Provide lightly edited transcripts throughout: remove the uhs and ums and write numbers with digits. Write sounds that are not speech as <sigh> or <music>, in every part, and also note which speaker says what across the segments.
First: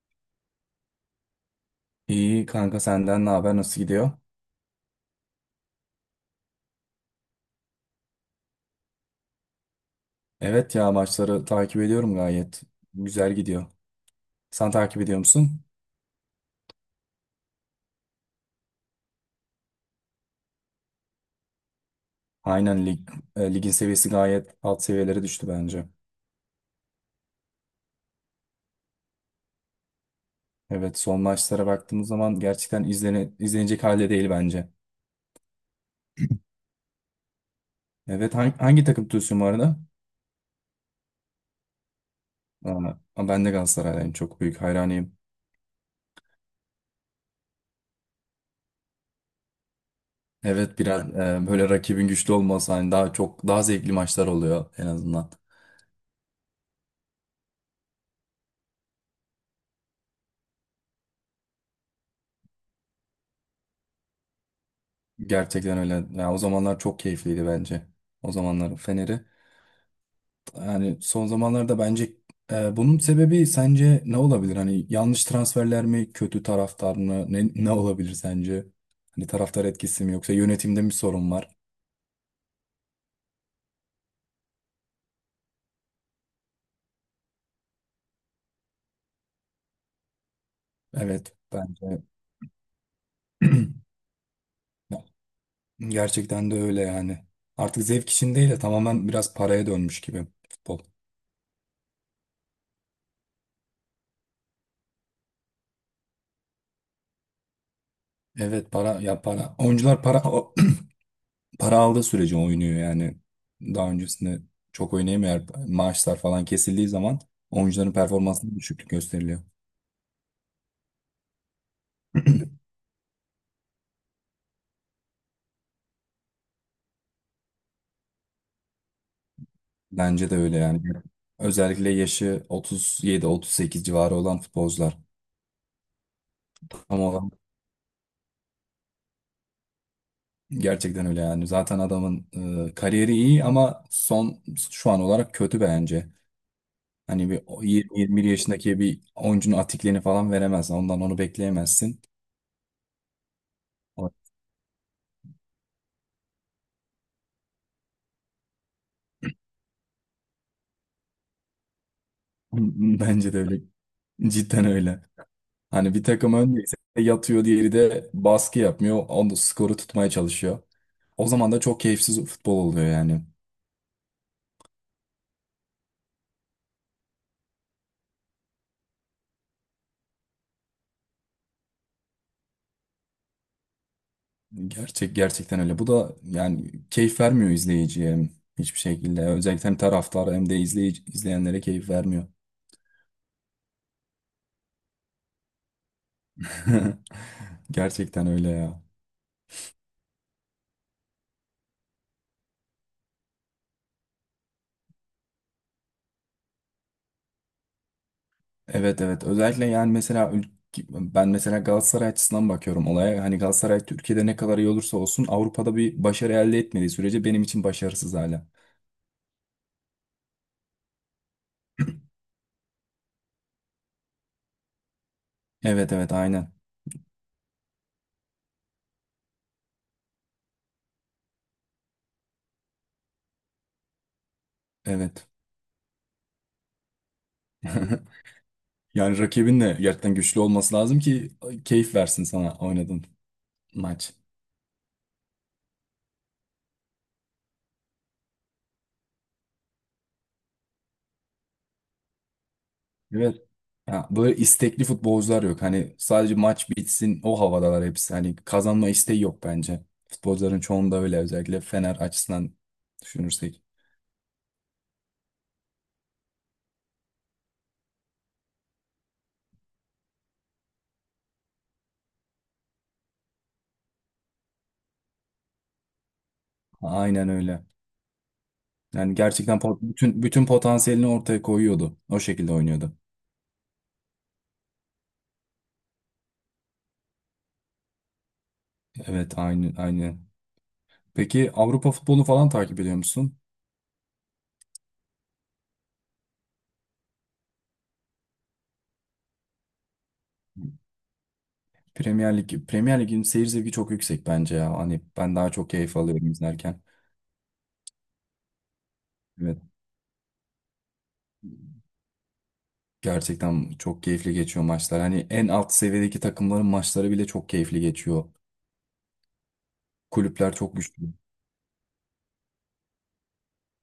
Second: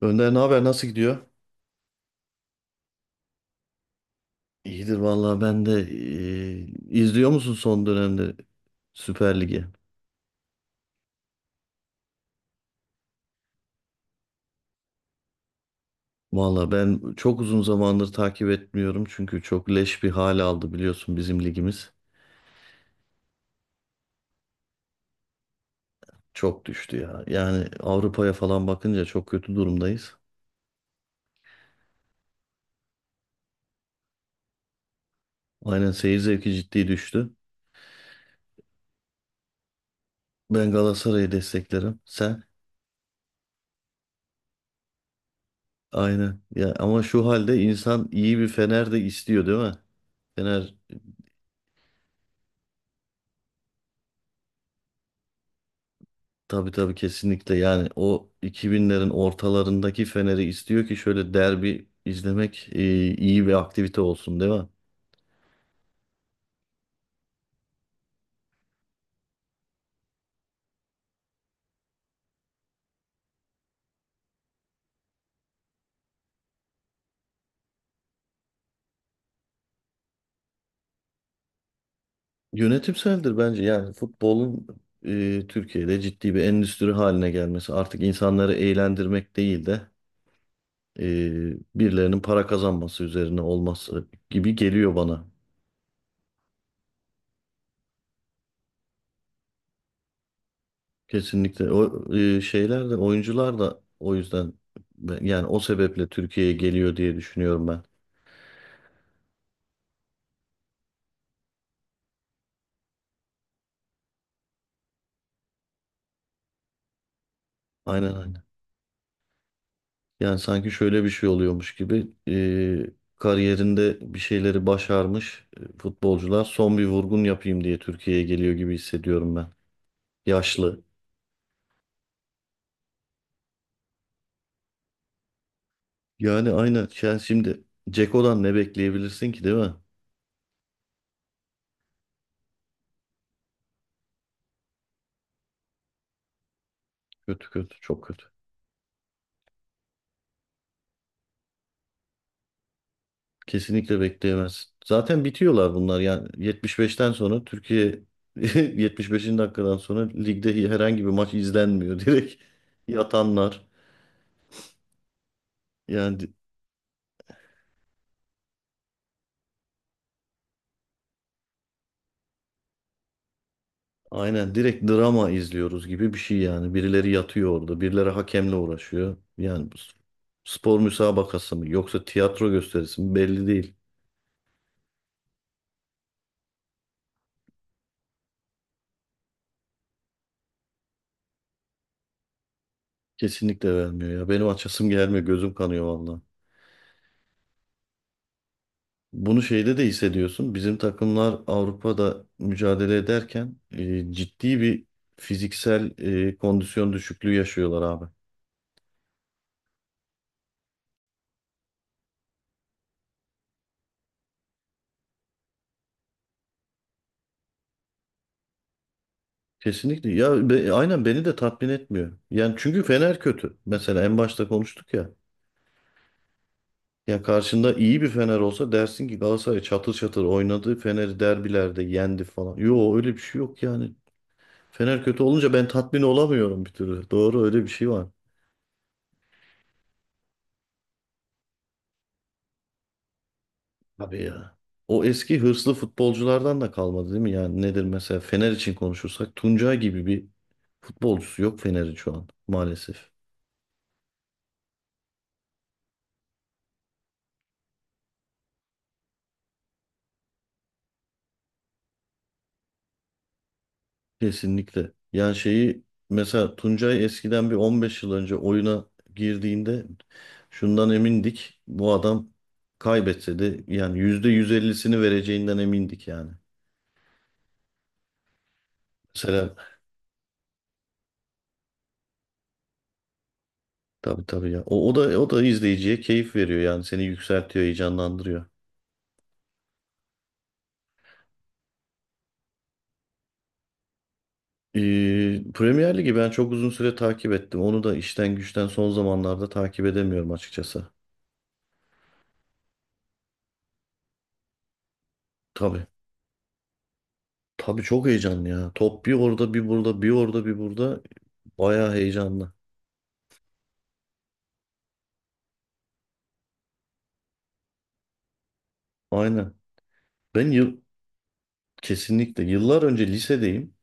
Speaker 1: Önder ne haber? Nasıl gidiyor?
Speaker 2: İyi kanka, senden ne haber, nasıl gidiyor?
Speaker 1: İyidir vallahi ben de izliyor musun son dönemde Süper Lig'i?
Speaker 2: Evet ya, maçları takip ediyorum gayet. Güzel gidiyor. Sen takip ediyor musun?
Speaker 1: Vallahi ben çok uzun zamandır takip etmiyorum çünkü çok leş bir hal aldı biliyorsun bizim ligimiz.
Speaker 2: Aynen, ligin seviyesi gayet alt seviyelere düştü bence.
Speaker 1: Çok düştü ya. Yani Avrupa'ya falan bakınca çok kötü durumdayız.
Speaker 2: Evet, son maçlara baktığımız zaman gerçekten izlenecek halde değil bence.
Speaker 1: Aynen, seyir zevki ciddi düştü.
Speaker 2: Evet, hangi takım tutuyorsun bu arada?
Speaker 1: Ben Galatasaray'ı desteklerim. Sen?
Speaker 2: Aa, ben de Galatasaraylıyım, çok büyük hayranıyım.
Speaker 1: Aynen. Ya ama şu halde insan iyi bir Fener de istiyor değil mi? Fener
Speaker 2: Evet, biraz böyle rakibin güçlü olması hani daha çok daha zevkli maçlar oluyor en azından.
Speaker 1: Tabii tabii, kesinlikle, yani o 2000'lerin ortalarındaki Fener'i istiyor ki şöyle derbi izlemek iyi bir aktivite olsun değil mi?
Speaker 2: Gerçekten öyle. Ya, o zamanlar çok keyifliydi bence. O zamanlar Fener'i. Yani son zamanlarda bence bunun sebebi sence ne olabilir? Hani yanlış transferler mi, kötü taraftar mı? Ne olabilir sence? Hani taraftar etkisi mi yoksa yönetimde mi sorun var?
Speaker 1: Yönetimseldir bence, yani futbolun Türkiye'de ciddi bir endüstri haline gelmesi, artık insanları eğlendirmek değil de e,
Speaker 2: Evet bence
Speaker 1: birilerinin para kazanması üzerine
Speaker 2: <clears throat>
Speaker 1: olması gibi geliyor bana.
Speaker 2: gerçekten de öyle yani. Artık zevk için değil de tamamen biraz paraya dönmüş gibi futbol.
Speaker 1: Kesinlikle o şeyler de, oyuncular da o yüzden yani o sebeple Türkiye'ye geliyor diye düşünüyorum ben.
Speaker 2: Evet, para ya para. Oyuncular para <clears throat> para aldığı sürece oynuyor yani. Daha öncesinde çok oynayamıyor. Maaşlar falan kesildiği zaman oyuncuların
Speaker 1: Aynen. Aynen.
Speaker 2: performansında düşüklük gösteriliyor.
Speaker 1: Yani sanki şöyle bir şey oluyormuş gibi kariyerinde bir şeyleri başarmış futbolcular son bir vurgun yapayım diye Türkiye'ye geliyor gibi hissediyorum ben.
Speaker 2: Bence de öyle yani.
Speaker 1: Yaşlı.
Speaker 2: Özellikle yaşı 37-38 civarı olan futbolcular.
Speaker 1: Yani aynen, yani
Speaker 2: Ama
Speaker 1: şimdi Ceko'dan ne bekleyebilirsin ki değil mi?
Speaker 2: gerçekten öyle yani. Zaten adamın kariyeri iyi ama son, şu an olarak kötü bence. Hani bir
Speaker 1: Kötü kötü, çok kötü.
Speaker 2: 20-21 yaşındaki bir oyuncunun atikliğini falan veremez. Ondan onu bekleyemezsin.
Speaker 1: Kesinlikle
Speaker 2: O-
Speaker 1: bekleyemezsin. Zaten bitiyorlar bunlar, yani 75'ten sonra Türkiye <laughs> 75. dakikadan sonra ligde herhangi bir maç izlenmiyor, <laughs> direkt
Speaker 2: <laughs> Bence de öyle.
Speaker 1: yatanlar.
Speaker 2: Cidden öyle. Hani bir
Speaker 1: Yani
Speaker 2: takım öndeyse yatıyor, diğeri de baskı yapmıyor. Onu skoru tutmaya çalışıyor. O zaman da çok keyifsiz futbol oluyor yani.
Speaker 1: aynen, direkt drama izliyoruz gibi bir şey yani. Birileri yatıyor orada, birileri hakemle uğraşıyor. Yani bu spor müsabakası mı, yoksa tiyatro gösterisi mi belli değil.
Speaker 2: Gerçekten öyle. Bu da yani keyif vermiyor izleyiciye hiçbir şekilde. Özellikle hem taraftara hem de izleyenlere keyif vermiyor.
Speaker 1: Kesinlikle vermiyor ya. Benim açasım gelmiyor, gözüm kanıyor valla.
Speaker 2: <laughs> Gerçekten öyle ya.
Speaker 1: Bunu şeyde de hissediyorsun. Bizim takımlar Avrupa'da mücadele ederken ciddi bir fiziksel kondisyon düşüklüğü yaşıyorlar abi.
Speaker 2: Evet evet. Özellikle yani mesela ben mesela Galatasaray açısından bakıyorum olaya. Hani Galatasaray Türkiye'de ne kadar iyi olursa olsun Avrupa'da bir başarı elde etmediği sürece benim için başarısız hala.
Speaker 1: Kesinlikle. Ya aynen, beni de tatmin etmiyor. Yani çünkü Fener kötü. Mesela en başta konuştuk ya.
Speaker 2: Evet evet, aynen.
Speaker 1: Ya karşında iyi bir Fener olsa dersin ki Galatasaray çatır çatır oynadı, Fener'i derbilerde yendi falan. Yo, öyle bir şey yok yani. Fener kötü
Speaker 2: Evet.
Speaker 1: olunca ben tatmin olamıyorum bir türlü. Doğru, öyle bir şey var.
Speaker 2: <laughs> Yani rakibin de gerçekten güçlü olması lazım ki keyif versin sana oynadığın maç.
Speaker 1: Abi ya. O eski hırslı futbolculardan da kalmadı değil mi? Yani nedir, mesela Fener için konuşursak Tuncay gibi bir futbolcusu yok Fener'in şu an maalesef.
Speaker 2: Evet. Ya, böyle istekli futbolcular yok. Hani sadece maç bitsin, o havadalar hepsi. Hani kazanma isteği yok bence. Futbolcuların çoğunda öyle, özellikle Fener açısından düşünürsek.
Speaker 1: Kesinlikle. Yani şeyi, mesela Tuncay eskiden bir 15 yıl önce oyuna girdiğinde şundan emindik. Bu adam kaybetse de yani %150'sini vereceğinden emindik yani.
Speaker 2: Aynen öyle. Yani
Speaker 1: Mesela,
Speaker 2: gerçekten bütün potansiyelini ortaya koyuyordu. O şekilde oynuyordu.
Speaker 1: tabii tabii ya. O da o da izleyiciye keyif veriyor, yani seni yükseltiyor, heyecanlandırıyor.
Speaker 2: Evet, aynı aynı. Peki Avrupa futbolunu falan takip ediyor musun?
Speaker 1: Premier Ligi ben çok uzun süre takip ettim. Onu da işten güçten son zamanlarda takip edemiyorum açıkçası.
Speaker 2: Premier Lig'in seyir zevki çok yüksek bence ya. Hani ben daha çok
Speaker 1: Tabii.
Speaker 2: keyif alıyorum izlerken.
Speaker 1: Tabii, çok heyecanlı ya. Top bir orada
Speaker 2: Evet.
Speaker 1: bir burada, bir orada bir burada. Bayağı heyecanlı.
Speaker 2: Gerçekten çok keyifli geçiyor maçlar. Hani en alt seviyedeki takımların maçları bile çok keyifli geçiyor.
Speaker 1: Aynen. Ben
Speaker 2: Kulüpler çok
Speaker 1: yıl
Speaker 2: güçlü.
Speaker 1: Kesinlikle, yıllar önce lisedeyim.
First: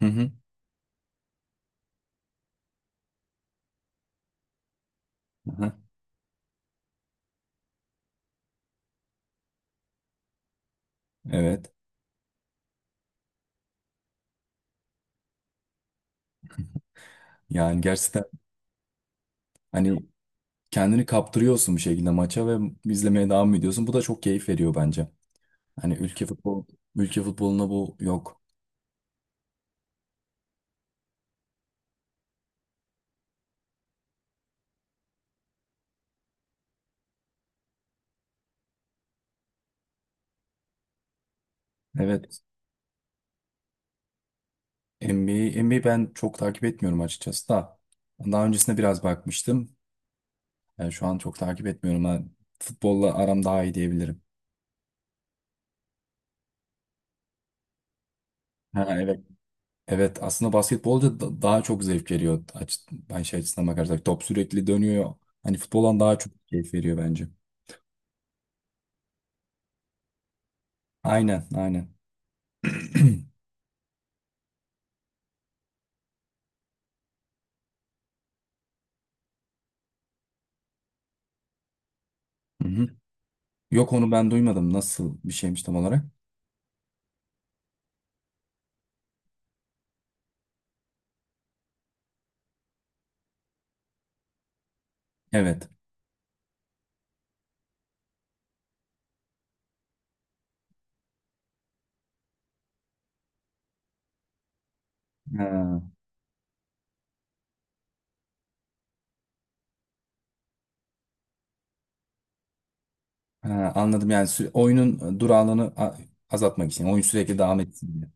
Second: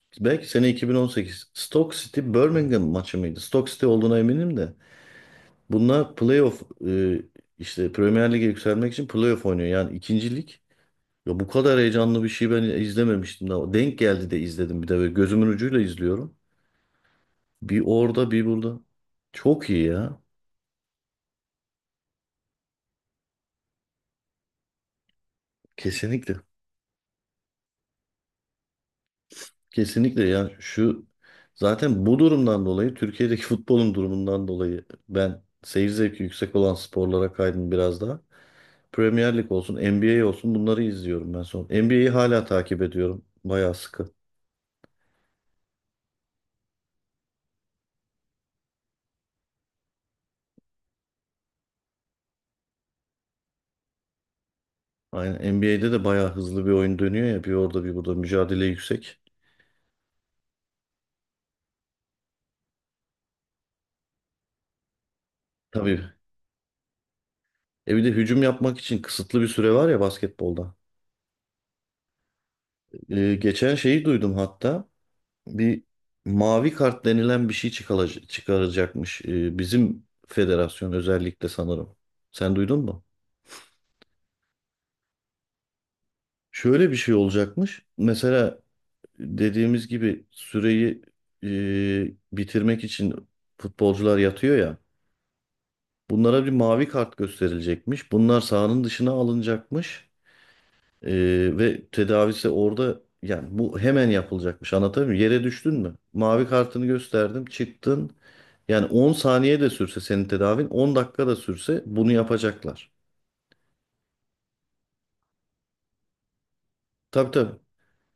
Speaker 2: Hı hı.
Speaker 1: Belki sene 2018. Stoke City Birmingham maçı mıydı? Stoke City olduğuna eminim de.
Speaker 2: Hı hı.
Speaker 1: Bunlar playoff, işte Premier Lig'e yükselmek için playoff oynuyor. Yani ikinci lig. Ya bu
Speaker 2: Evet.
Speaker 1: kadar heyecanlı bir şey ben izlememiştim daha. Denk geldi de izledim, bir de böyle gözümün ucuyla izliyorum.
Speaker 2: Yani
Speaker 1: Bir
Speaker 2: gerçekten
Speaker 1: orada bir burada. Çok iyi
Speaker 2: hani
Speaker 1: ya.
Speaker 2: kendini kaptırıyorsun bir şekilde maça ve izlemeye devam ediyorsun. Bu da çok keyif veriyor bence. Hani
Speaker 1: Kesinlikle.
Speaker 2: ülke futboluna bu yok.
Speaker 1: Kesinlikle ya, şu zaten bu durumdan dolayı, Türkiye'deki <laughs> futbolun durumundan dolayı ben seyir zevki yüksek olan sporlara kaydım biraz daha. Premier Lig olsun, NBA olsun, bunları izliyorum ben son. NBA'yi
Speaker 2: Evet.
Speaker 1: hala takip ediyorum bayağı sıkı.
Speaker 2: NBA ben çok takip etmiyorum açıkçası da. Daha öncesinde biraz bakmıştım. Yani şu an çok takip etmiyorum. Ben futbolla aram daha iyi diyebilirim.
Speaker 1: Aynen, NBA'de de bayağı hızlı bir oyun dönüyor ya, bir orada bir burada, mücadele
Speaker 2: Ha,
Speaker 1: yüksek.
Speaker 2: evet. Evet, aslında basketbolda daha çok zevk veriyor. Ben şey açısından bakarsak top sürekli dönüyor. Hani futboldan
Speaker 1: Tabii,
Speaker 2: daha çok keyif veriyor bence.
Speaker 1: bir de hücum yapmak için kısıtlı bir süre var ya basketbolda.
Speaker 2: Aynen aynen. <clears throat>
Speaker 1: Geçen şeyi duydum hatta. Bir mavi kart denilen bir şey çıkaracakmış bizim federasyon özellikle sanırım. Sen
Speaker 2: Hı
Speaker 1: duydun
Speaker 2: hı.
Speaker 1: mu?
Speaker 2: Yok, onu ben duymadım. Nasıl bir şeymiş tam olarak?
Speaker 1: Şöyle bir şey olacakmış. Mesela dediğimiz gibi süreyi bitirmek için futbolcular yatıyor ya.
Speaker 2: Evet.
Speaker 1: Bunlara bir mavi kart gösterilecekmiş, bunlar sahanın dışına alınacakmış. Ve tedavisi orada, yani bu hemen yapılacakmış, anlatabiliyor muyum? Yere düştün
Speaker 2: Ha,
Speaker 1: mü? Mavi kartını gösterdim, çıktın. Yani 10 saniye de sürse senin tedavin, 10 dakika da sürse bunu yapacaklar.
Speaker 2: ha, anladım, yani oyunun durağanlığını azaltmak için. Oyun
Speaker 1: Tabii
Speaker 2: sürekli
Speaker 1: tabii.
Speaker 2: devam etsin diye.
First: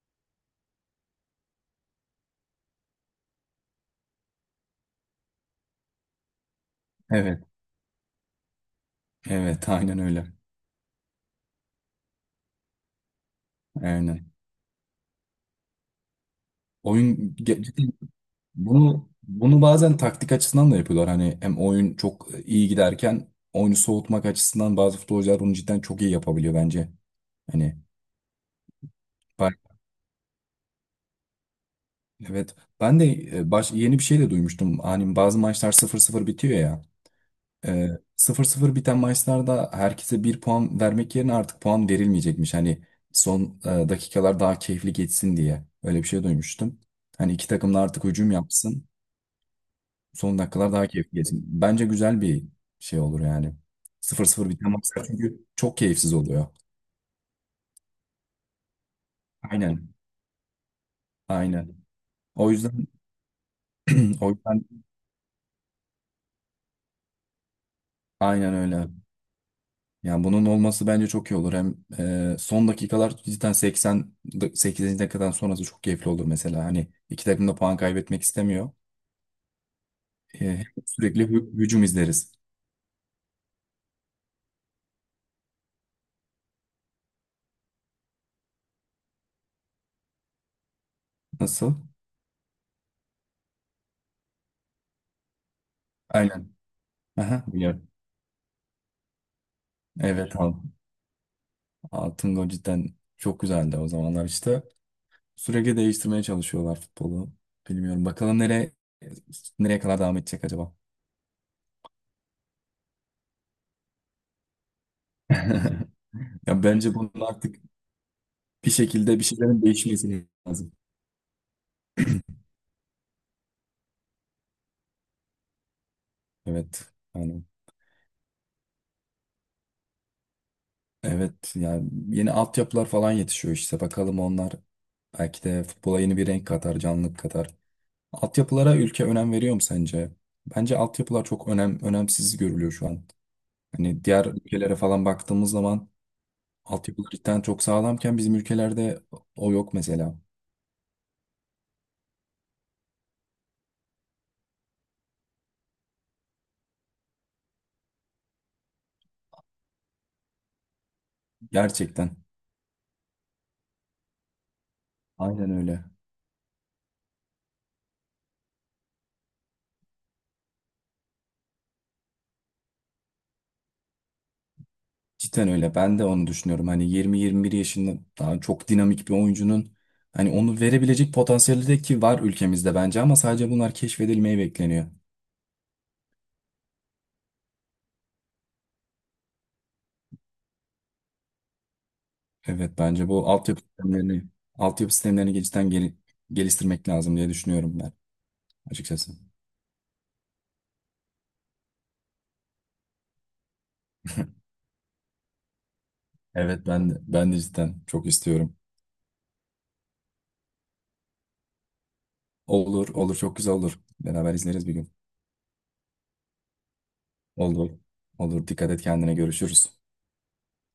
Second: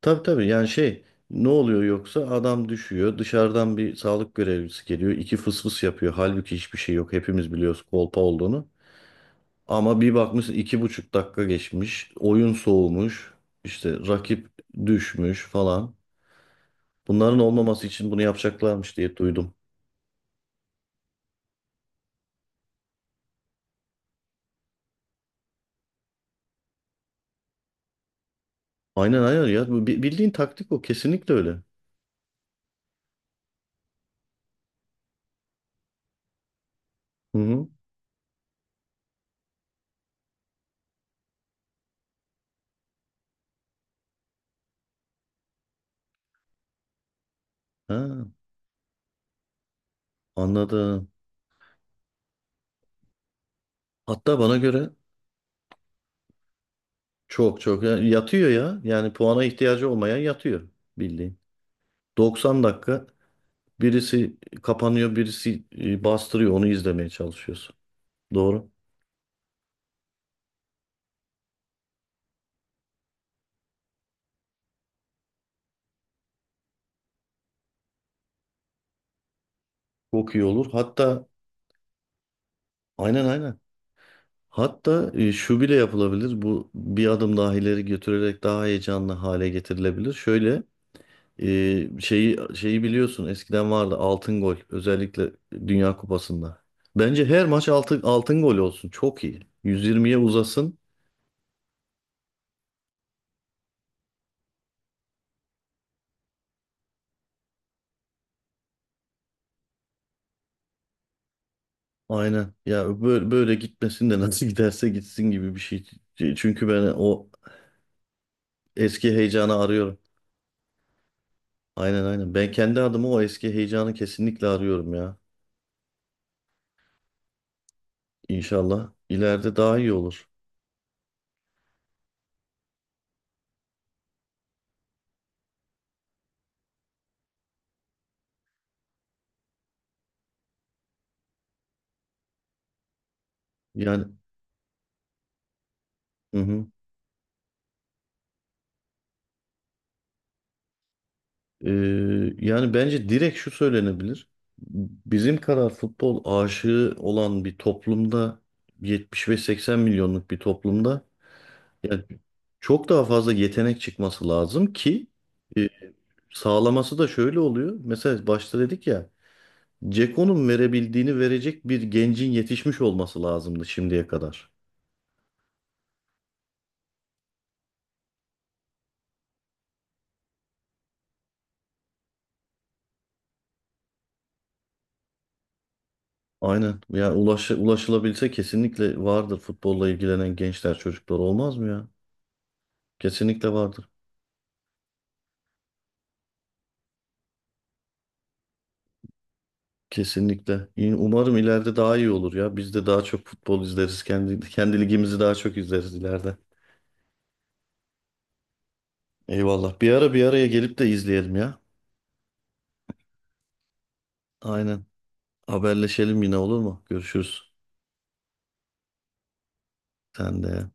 Speaker 1: Tabii tabii, yani şey, ne oluyor yoksa, adam düşüyor, dışarıdan bir sağlık görevlisi geliyor, iki fıs fıs yapıyor. Halbuki hiçbir şey yok,
Speaker 2: Evet.
Speaker 1: hepimiz biliyoruz kolpa olduğunu.
Speaker 2: Evet, aynen
Speaker 1: Ama bir
Speaker 2: öyle.
Speaker 1: bakmışsın iki buçuk dakika geçmiş, oyun soğumuş, işte
Speaker 2: Aynen.
Speaker 1: rakip düşmüş falan.
Speaker 2: Oyun
Speaker 1: Bunların
Speaker 2: ge-
Speaker 1: olmaması için bunu yapacaklarmış
Speaker 2: Bunu
Speaker 1: diye duydum.
Speaker 2: bunu bazen taktik açısından da yapıyorlar. Hani hem oyun çok iyi giderken oyunu soğutmak açısından bazı futbolcular bunu cidden çok iyi yapabiliyor bence. Hani
Speaker 1: Aynen aynen
Speaker 2: bak,
Speaker 1: ya. Bildiğin taktik o. Kesinlikle öyle.
Speaker 2: evet ben de yeni bir şey de duymuştum. Hani bazı maçlar sıfır sıfır bitiyor ya.
Speaker 1: Hı hı.
Speaker 2: E, sıfır 0 biten maçlarda herkese bir puan vermek yerine artık puan verilmeyecekmiş. Hani son dakikalar daha keyifli geçsin diye. Öyle bir şey duymuştum. Hani iki takım da artık
Speaker 1: Ha,
Speaker 2: hücum yapsın. Son dakikalar daha
Speaker 1: anladım.
Speaker 2: keyifli geçsin. Bence güzel bir şey olur yani.
Speaker 1: Hatta
Speaker 2: 0-0
Speaker 1: bana
Speaker 2: biten
Speaker 1: göre
Speaker 2: maçlar çünkü çok keyifsiz oluyor.
Speaker 1: çok çok, yani yatıyor ya. Yani puana ihtiyacı
Speaker 2: Aynen.
Speaker 1: olmayan yatıyor bildiğin.
Speaker 2: Aynen. O
Speaker 1: 90
Speaker 2: yüzden
Speaker 1: dakika
Speaker 2: <clears throat> o
Speaker 1: birisi
Speaker 2: yüzden
Speaker 1: kapanıyor, birisi bastırıyor. Onu izlemeye çalışıyorsun.
Speaker 2: aynen
Speaker 1: Doğru.
Speaker 2: öyle. Yani bunun olması bence çok iyi olur. Hem son dakikalar cidden 80 dakikadan sonrası çok keyifli olur mesela. Hani iki takım da puan kaybetmek istemiyor.
Speaker 1: Çok iyi
Speaker 2: Hem
Speaker 1: olur.
Speaker 2: sürekli
Speaker 1: Hatta
Speaker 2: hücum izleriz.
Speaker 1: aynen aynen. Hatta şu bile yapılabilir. Bu, bir adım daha ileri götürerek daha heyecanlı hale getirilebilir. Şöyle
Speaker 2: Nasıl?
Speaker 1: Şeyi biliyorsun, eskiden vardı altın gol özellikle Dünya
Speaker 2: Aynen.
Speaker 1: Kupası'nda. Bence
Speaker 2: Aha,
Speaker 1: her maç
Speaker 2: biliyorum.
Speaker 1: altın gol olsun. Çok iyi. 120'ye
Speaker 2: Evet abi.
Speaker 1: uzasın.
Speaker 2: Altın gol cidden çok güzeldi o zamanlar işte. Sürekli değiştirmeye çalışıyorlar futbolu. Bilmiyorum, bakalım nereye kadar devam edecek acaba?
Speaker 1: Aynen. Ya böyle gitmesin de <laughs> nasıl giderse gitsin gibi bir şey.
Speaker 2: <laughs> Ya
Speaker 1: Çünkü ben
Speaker 2: bence bunun
Speaker 1: o
Speaker 2: artık bir
Speaker 1: eski
Speaker 2: şekilde bir
Speaker 1: heyecanı
Speaker 2: şeylerin
Speaker 1: arıyorum.
Speaker 2: değişmesi lazım.
Speaker 1: Aynen aynen. Ben kendi adıma o eski heyecanı kesinlikle arıyorum ya.
Speaker 2: Evet. Yani
Speaker 1: İnşallah ileride daha iyi olur.
Speaker 2: evet, yani yeni altyapılar falan yetişiyor işte. Bakalım onlar belki de futbola yeni bir renk katar, canlılık katar. Altyapılara ülke önem veriyor mu sence? Bence altyapılar çok önemsiz görülüyor şu an.
Speaker 1: Yani,
Speaker 2: Hani diğer ülkelere falan baktığımız zaman
Speaker 1: hı hı.
Speaker 2: altyapılar cidden çok sağlamken bizim ülkelerde o yok mesela.
Speaker 1: Ee, Yani bence direkt şu söylenebilir. Bizim kadar futbol aşığı olan bir toplumda, 70 ve 80 milyonluk bir toplumda yani
Speaker 2: Gerçekten.
Speaker 1: çok daha fazla yetenek çıkması lazım ki
Speaker 2: Aynen
Speaker 1: e,
Speaker 2: öyle.
Speaker 1: sağlaması da şöyle oluyor. Mesela başta dedik ya, Ceko'nun verebildiğini verecek bir gencin yetişmiş olması lazımdı şimdiye kadar.
Speaker 2: Cidden öyle. Ben de onu düşünüyorum. Hani 20-21 yaşında daha çok dinamik bir oyuncunun hani onu verebilecek potansiyeli de ki var ülkemizde bence, ama sadece bunlar keşfedilmeyi bekleniyor.
Speaker 1: Aynen. Yani ulaşılabilse kesinlikle vardır futbolla ilgilenen gençler, çocuklar, olmaz mı ya?
Speaker 2: Evet bence bu
Speaker 1: Kesinlikle
Speaker 2: altyapı
Speaker 1: vardır.
Speaker 2: sistemlerini altyapı sistemlerini cidden geliştirmek lazım diye düşünüyorum ben açıkçası.
Speaker 1: Kesinlikle. Umarım ileride daha iyi olur ya. Biz de daha çok futbol izleriz. Kendi ligimizi daha çok izleriz ileride.
Speaker 2: Evet, ben de cidden çok istiyorum.
Speaker 1: Eyvallah. Bir ara bir araya gelip de izleyelim ya.
Speaker 2: Olur olur, çok güzel olur. Beraber izleriz bir
Speaker 1: Aynen.
Speaker 2: gün.
Speaker 1: Haberleşelim yine, olur mu? Görüşürüz.
Speaker 2: Olur. Olur, dikkat et kendine, görüşürüz.
Speaker 1: Sen de.